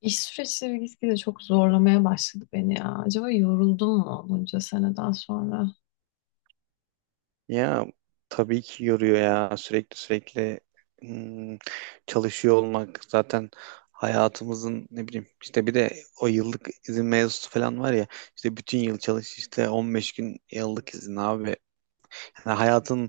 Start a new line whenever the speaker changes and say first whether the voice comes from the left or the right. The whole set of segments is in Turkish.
left: İş süreçleri gitgide çok zorlamaya başladı beni ya. Acaba yoruldum mu bunca seneden sonra?
right: Ya, tabii ki yoruyor ya, sürekli sürekli hmm, çalışıyor olmak zaten hayatımızın. Ne bileyim, işte bir de o yıllık izin mevzusu falan var ya. İşte bütün yıl çalış, işte 15 gün yıllık izin abi. Yani hayatın,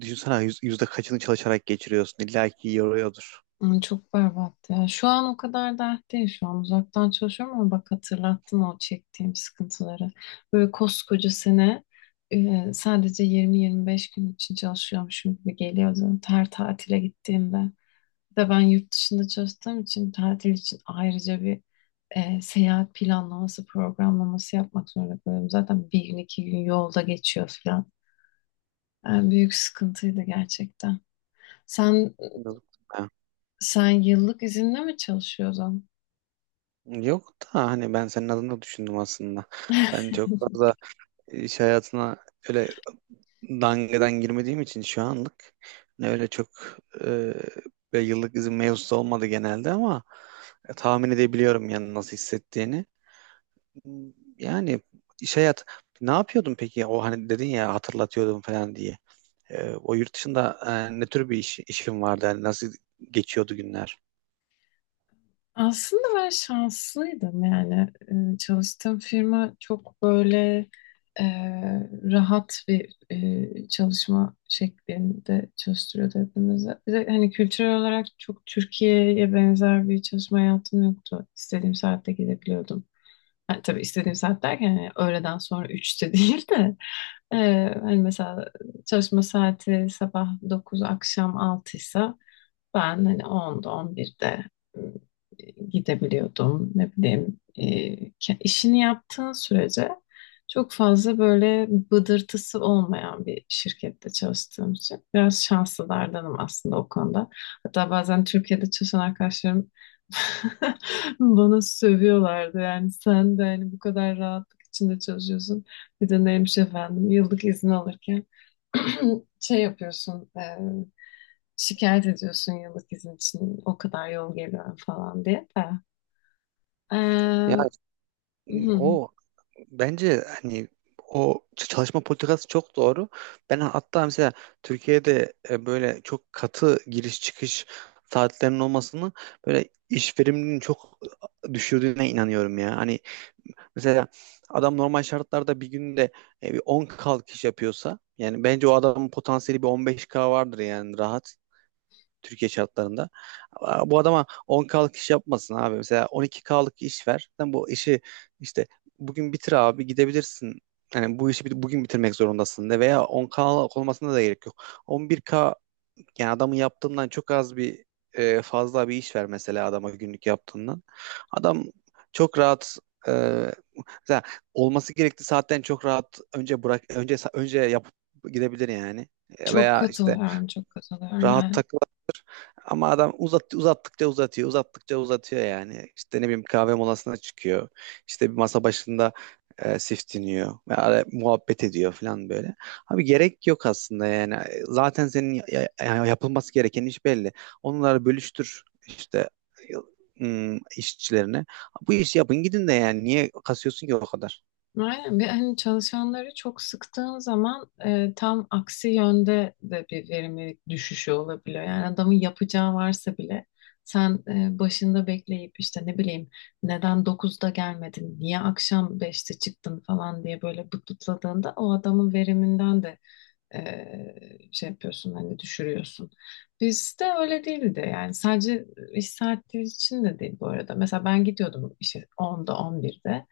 right: düşünsene yüzde kaçını çalışarak geçiriyorsun, illa ki yoruyordur.
left: Ay, çok berbat ya. Şu an o kadar dert değil. Şu an uzaktan çalışıyorum ama bak hatırlattın o çektiğim sıkıntıları. Böyle koskoca sene, sadece 20-25 gün için çalışıyormuşum gibi geliyordu. Her tatile gittiğimde. Bir de ben yurt dışında çalıştığım için tatil için ayrıca bir seyahat planlaması, programlaması yapmak zorunda kalıyorum. Zaten bir gün iki gün yolda geçiyor. Yani büyük sıkıntıydı gerçekten. Sen
right: Yok da
left: sen yıllık izinle mi çalışıyordun?
right: Yok da hani ben senin adına düşündüm aslında. Ben çok fazla iş hayatına öyle dangadan girmediğim için şu anlık ne öyle çok e, bir yıllık izin mevzusu olmadı genelde, ama tahmin edebiliyorum yani nasıl hissettiğini. Yani iş hayat ne yapıyordun peki? O, hani dedin ya hatırlatıyordum falan diye. O yurt dışında ne tür bir işin vardı? Yani nasıl geçiyordu günler?
left: Aslında ben şanslıydım yani. Çalıştığım firma çok böyle e, rahat bir çalışma şeklinde çalıştırıyordu hepimizi. Bir de hani kültürel olarak çok Türkiye'ye benzer bir çalışma hayatım yoktu. İstediğim saatte gidebiliyordum. Ha, tabii istediğim saat derken yani öğleden sonra üçte değil de, e, hani mesela çalışma saati sabah 9 akşam 6 ise ben hani 10'da 11'de ım, gidebiliyordum. Ne bileyim, işini yaptığın sürece çok fazla böyle bıdırtısı olmayan bir şirkette çalıştığım için biraz şanslılardanım aslında o konuda. Hatta bazen Türkiye'de çalışan arkadaşlarım bana sövüyorlardı. Yani sen de hani bu kadar rahatlık içinde çalışıyorsun. Bir de neymiş efendim yıllık izin alırken şey yapıyorsun, şikayet ediyorsun yıllık izin için o kadar yol geliyorum falan diye de.
right: Ya
left: Ee, hı,
right: o Bence hani o çalışma politikası çok doğru. Ben hatta mesela Türkiye'de böyle çok katı giriş çıkış saatlerinin olmasını, böyle iş verimliliğinin çok düşürdüğüne inanıyorum ya. Hani mesela adam normal şartlarda bir günde bir 10 kalkış yapıyorsa yani bence o adamın potansiyeli bir 15K vardır yani, rahat. Türkiye şartlarında. Bu adama 10 kalık iş yapmasın abi. Mesela 12 kalık iş ver. Sen bu işi, işte bugün bitir abi, gidebilirsin. Yani bu işi bugün bitirmek zorundasın de, veya 10K'lık olmasına da gerek yok. 11K, yani adamın yaptığından çok az bir fazla bir iş ver mesela adama, günlük yaptığından. Adam çok rahat e, mesela, olması gerektiği saatten çok rahat önce bırak, önce yapıp gidebilir yani. E,
left: Çok
right: Veya işte
left: katılıyorum, çok katılıyorum
right: rahat
left: yani.
right: tak, ama adam uzattıkça uzatıyor, uzattıkça uzatıyor yani. İşte ne bileyim, kahve molasına çıkıyor. İşte bir masa başında siftiniyor. Ve muhabbet ediyor falan böyle. Abi gerek yok aslında yani. Zaten senin yapılması gereken iş belli. Onları bölüştür işte işçilerine. Bu işi yapın gidin de yani. Niye kasıyorsun ki o kadar?
left: Aynen, bir hani çalışanları çok sıktığın zaman tam aksi yönde de bir verimlilik düşüşü olabiliyor. Yani adamın yapacağı varsa bile sen başında bekleyip işte ne bileyim neden dokuzda gelmedin, niye akşam beşte çıktın falan diye böyle bıtbıtladığında o adamın veriminden de şey yapıyorsun hani düşürüyorsun. Bizde öyle değildi yani, sadece iş saati için de değil bu arada. Mesela ben gidiyordum işe 10'da 11'de,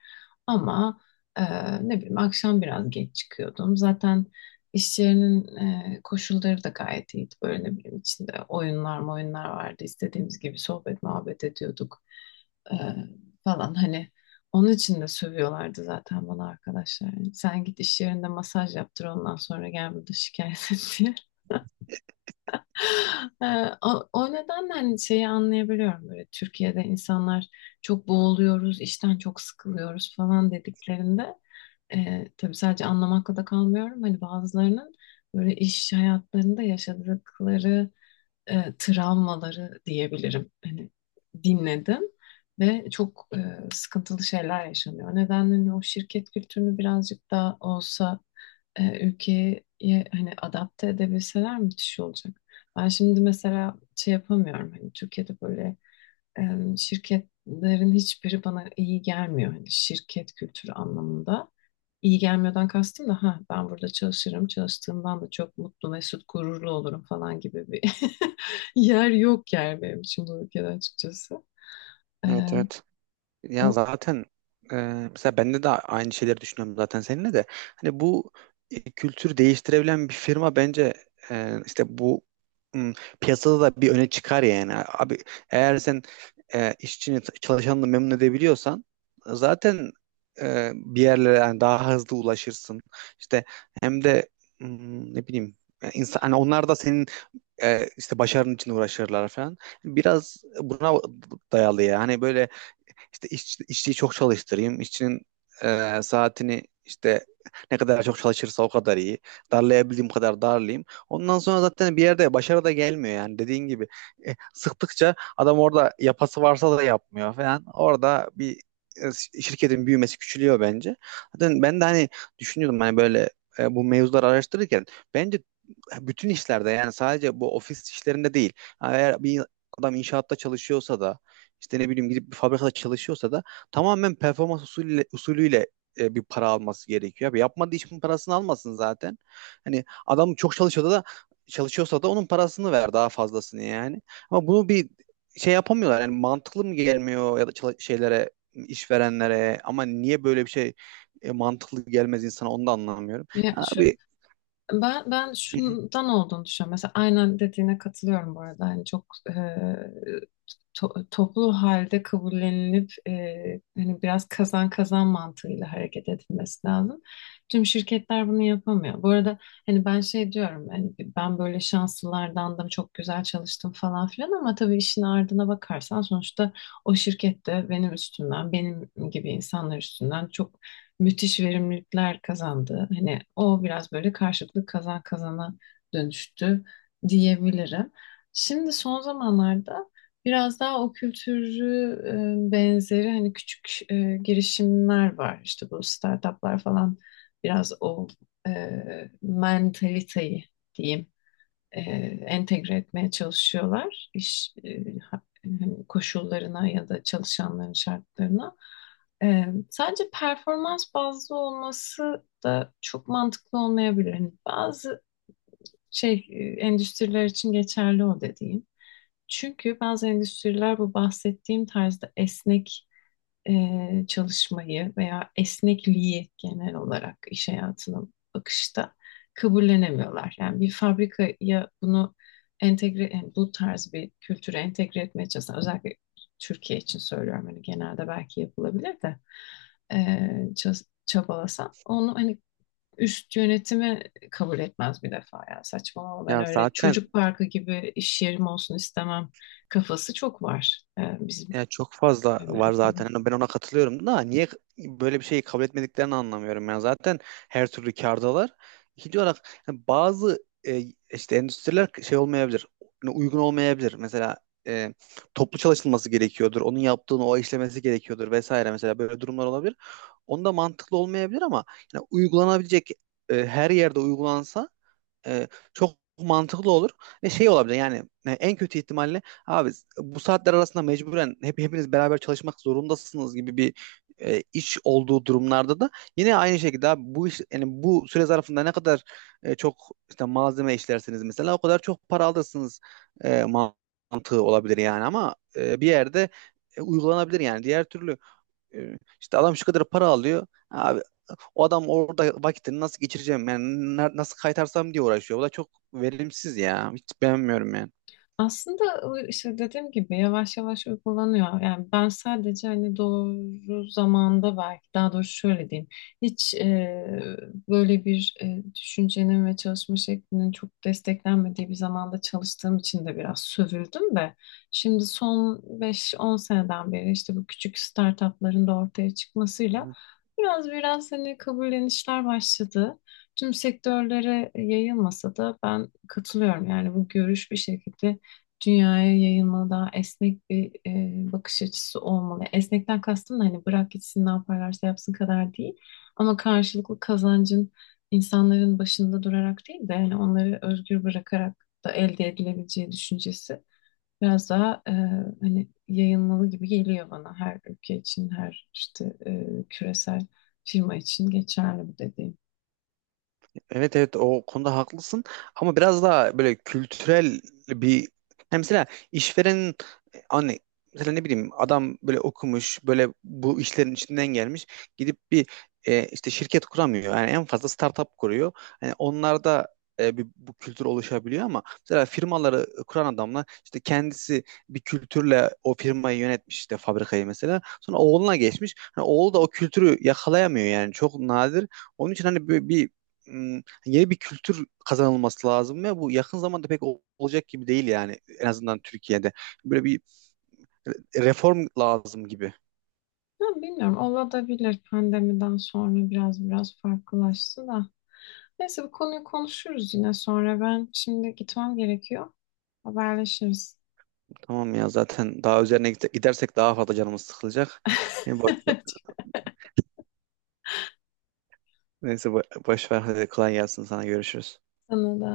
left: ama e, ne bileyim akşam biraz geç çıkıyordum. Zaten iş yerinin koşulları da gayet iyiydi. Böyle ne bileyim içinde oyunlar oyunlar vardı. İstediğimiz gibi sohbet muhabbet ediyorduk e, falan, hani onun için de sövüyorlardı zaten bana arkadaşlar. Yani sen git iş yerinde masaj yaptır ondan sonra gel burada şikayet et diye. Ee, o nedenle hani şeyi anlayabiliyorum, böyle Türkiye'de insanlar çok boğuluyoruz, işten çok sıkılıyoruz falan dediklerinde, tabii sadece anlamakla da kalmıyorum. Hani bazılarının böyle iş hayatlarında yaşadıkları travmaları diyebilirim. Hani dinledim ve çok sıkıntılı şeyler yaşanıyor. O nedenle hani o şirket kültürünü birazcık daha olsa ülkeye hani adapte edebilseler müthiş olacak. Ben şimdi mesela şey yapamıyorum, hani Türkiye'de böyle şirketlerin hiçbiri bana iyi gelmiyor hani şirket kültürü anlamında. İyi gelmiyordan kastım da ha ben burada çalışırım çalıştığımdan da çok mutlu mesut gururlu olurum falan gibi bir yer yok yani benim için bu ülkede açıkçası. Ee,
right: Evet, evet. Ya
left: o,
right: zaten e, mesela bende de aynı şeyleri düşünüyorum zaten, seninle de. Hani bu kültür değiştirebilen bir firma bence işte bu m, piyasada da bir öne çıkar yani. Abi, eğer sen işçini, çalışanını memnun edebiliyorsan, zaten bir yerlere yani daha hızlı ulaşırsın. İşte hem de m, ne bileyim, yani insan, hani onlar da senin işte başarın için uğraşırlar falan. Biraz buna dayalı ya. Hani böyle, işte işçiyi çok çalıştırayım. İşçinin saatini işte, ne kadar çok çalışırsa o kadar iyi. Darlayabildiğim kadar darlayayım. Ondan sonra zaten bir yerde başarı da gelmiyor yani, dediğin gibi. Sıktıkça adam orada yapası varsa da yapmıyor falan. Orada bir şirketin büyümesi küçülüyor bence. Zaten ben de hani düşünüyordum, hani böyle bu mevzuları araştırırken, bence bütün işlerde, yani sadece bu ofis işlerinde değil. Yani eğer bir adam inşaatta çalışıyorsa da, işte ne bileyim, gidip bir fabrikada çalışıyorsa da tamamen performans usulüyle bir para alması gerekiyor. Abi, yapmadığı işin parasını almasın zaten. Hani adam çok çalışıyorsa da onun parasını ver, daha fazlasını yani. Ama bunu bir şey yapamıyorlar. Yani mantıklı mı gelmiyor ya da şeylere, işverenlere, ama niye böyle bir şey mantıklı gelmez insana, onu da anlamıyorum.
left: ya şu
right: Abi.
left: Ben ben şundan olduğunu düşünüyorum. Mesela aynen dediğine katılıyorum bu arada. Hani çok toplu halde kabullenilip, hani biraz kazan kazan mantığıyla hareket edilmesi lazım. Tüm şirketler bunu yapamıyor. Bu arada hani ben şey diyorum, hani ben böyle şanslılardandım çok güzel çalıştım falan filan, ama tabii işin ardına bakarsan sonuçta o şirkette benim üstümden, benim gibi insanlar üstünden çok müthiş verimlilikler kazandı. Hani o biraz böyle karşılıklı kazan kazana dönüştü diyebilirim. Şimdi son zamanlarda biraz daha o kültürü benzeri hani küçük girişimler var. İşte bu startuplar falan biraz o e, mentaliteyi diyeyim, e, entegre etmeye çalışıyorlar iş hani koşullarına ya da çalışanların şartlarına. E, sadece performans bazlı olması da çok mantıklı olmayabilir. Hani bazı endüstriler için geçerli o dediğim. Çünkü bazı endüstriler bu bahsettiğim tarzda esnek çalışmayı veya esnekliği genel olarak iş hayatına bakışta kabullenemiyorlar. Yani bir fabrikaya bunu entegre, yani bu tarz bir kültüre entegre etmeye çalışan, özellikle Türkiye için söylüyorum hani, genelde belki yapılabilir de e, çabalasan onu hani üst yönetimi kabul etmez bir defa, ya saçmalama ben
right: ya
left: öyle
right: zaten
left: çocuk parkı gibi iş yerim olsun istemem kafası çok var bizim
right: Ya çok fazla
left: yani
right: var
left: ülkede.
right: zaten. Hani ben ona katılıyorum, da niye böyle bir şeyi kabul etmediklerini anlamıyorum. Yani zaten her türlü kârdalar. İkinci olarak, hani bazı işte endüstriler şey olmayabilir, hani uygun olmayabilir. Mesela e, toplu çalışılması gerekiyordur. Onun yaptığını o işlemesi gerekiyordur vesaire. Mesela böyle durumlar olabilir. Onda mantıklı olmayabilir, ama yani uygulanabilecek her yerde uygulansa e, çok mantıklı olur ve şey olabilir yani. En kötü ihtimalle abi, bu saatler arasında mecburen hepiniz beraber çalışmak zorundasınız gibi bir iş olduğu durumlarda da, yine aynı şekilde, abi bu iş yani bu süre zarfında ne kadar çok işte malzeme işlersiniz mesela, o kadar çok para alırsınız mantığı olabilir yani. Ama bir yerde uygulanabilir yani. Diğer türlü e, işte adam şu kadar para alıyor abi, o adam orada vakitini nasıl geçireceğim yani, nasıl kaytarsam diye uğraşıyor. Bu da çok verimsiz ya. Hiç beğenmiyorum yani.
left: Aslında o işte dediğim gibi yavaş yavaş uygulanıyor. Yani ben sadece hani doğru zamanda, belki daha doğrusu şöyle diyeyim. Hiç e, Böyle bir düşüncenin ve çalışma şeklinin çok desteklenmediği bir zamanda çalıştığım için de biraz sövüldüm de. Şimdi son beş on seneden beri işte bu küçük startupların da ortaya çıkmasıyla
right: Hı.
left: biraz hani kabullenişler başladı. Tüm sektörlere yayılmasa da ben katılıyorum. Yani bu görüş bir şekilde dünyaya yayılmalı, daha esnek bir bakış açısı olmalı. Esnekten kastım da hani bırak gitsin ne yaparlarsa yapsın kadar değil. Ama karşılıklı kazancın insanların başında durarak değil de yani onları özgür bırakarak da elde edilebileceği düşüncesi biraz daha hani yayılmalı gibi geliyor bana her ülke için, her işte küresel firma için geçerli bu dediğim.
right: Evet, evet, o konuda haklısın, ama biraz daha böyle kültürel bir, yani mesela işverenin hani, mesela ne bileyim, adam böyle okumuş, böyle bu işlerin içinden gelmiş, gidip bir işte şirket kuramıyor yani, en fazla startup kuruyor. Yani onlarda bu kültür oluşabiliyor, ama mesela firmaları kuran adamla, işte kendisi bir kültürle o firmayı yönetmiş, işte fabrikayı mesela sonra oğluna geçmiş, hani oğlu da o kültürü yakalayamıyor yani, çok nadir. Onun için hani bir, bir yeni bir kültür kazanılması lazım, ve bu yakın zamanda pek olacak gibi değil yani, en azından Türkiye'de. Böyle bir reform lazım gibi.
left: Ya bilmiyorum, olabilir, pandemiden sonra biraz farklılaştı da. Neyse, bu konuyu konuşuruz yine sonra. Ben şimdi gitmem gerekiyor. Haberleşiriz.
right: Tamam, ya zaten daha üzerine gidersek daha fazla canımız sıkılacak. Hem boş- Neyse, boş ver, hadi kolay gelsin, sana görüşürüz.
left: Sana da.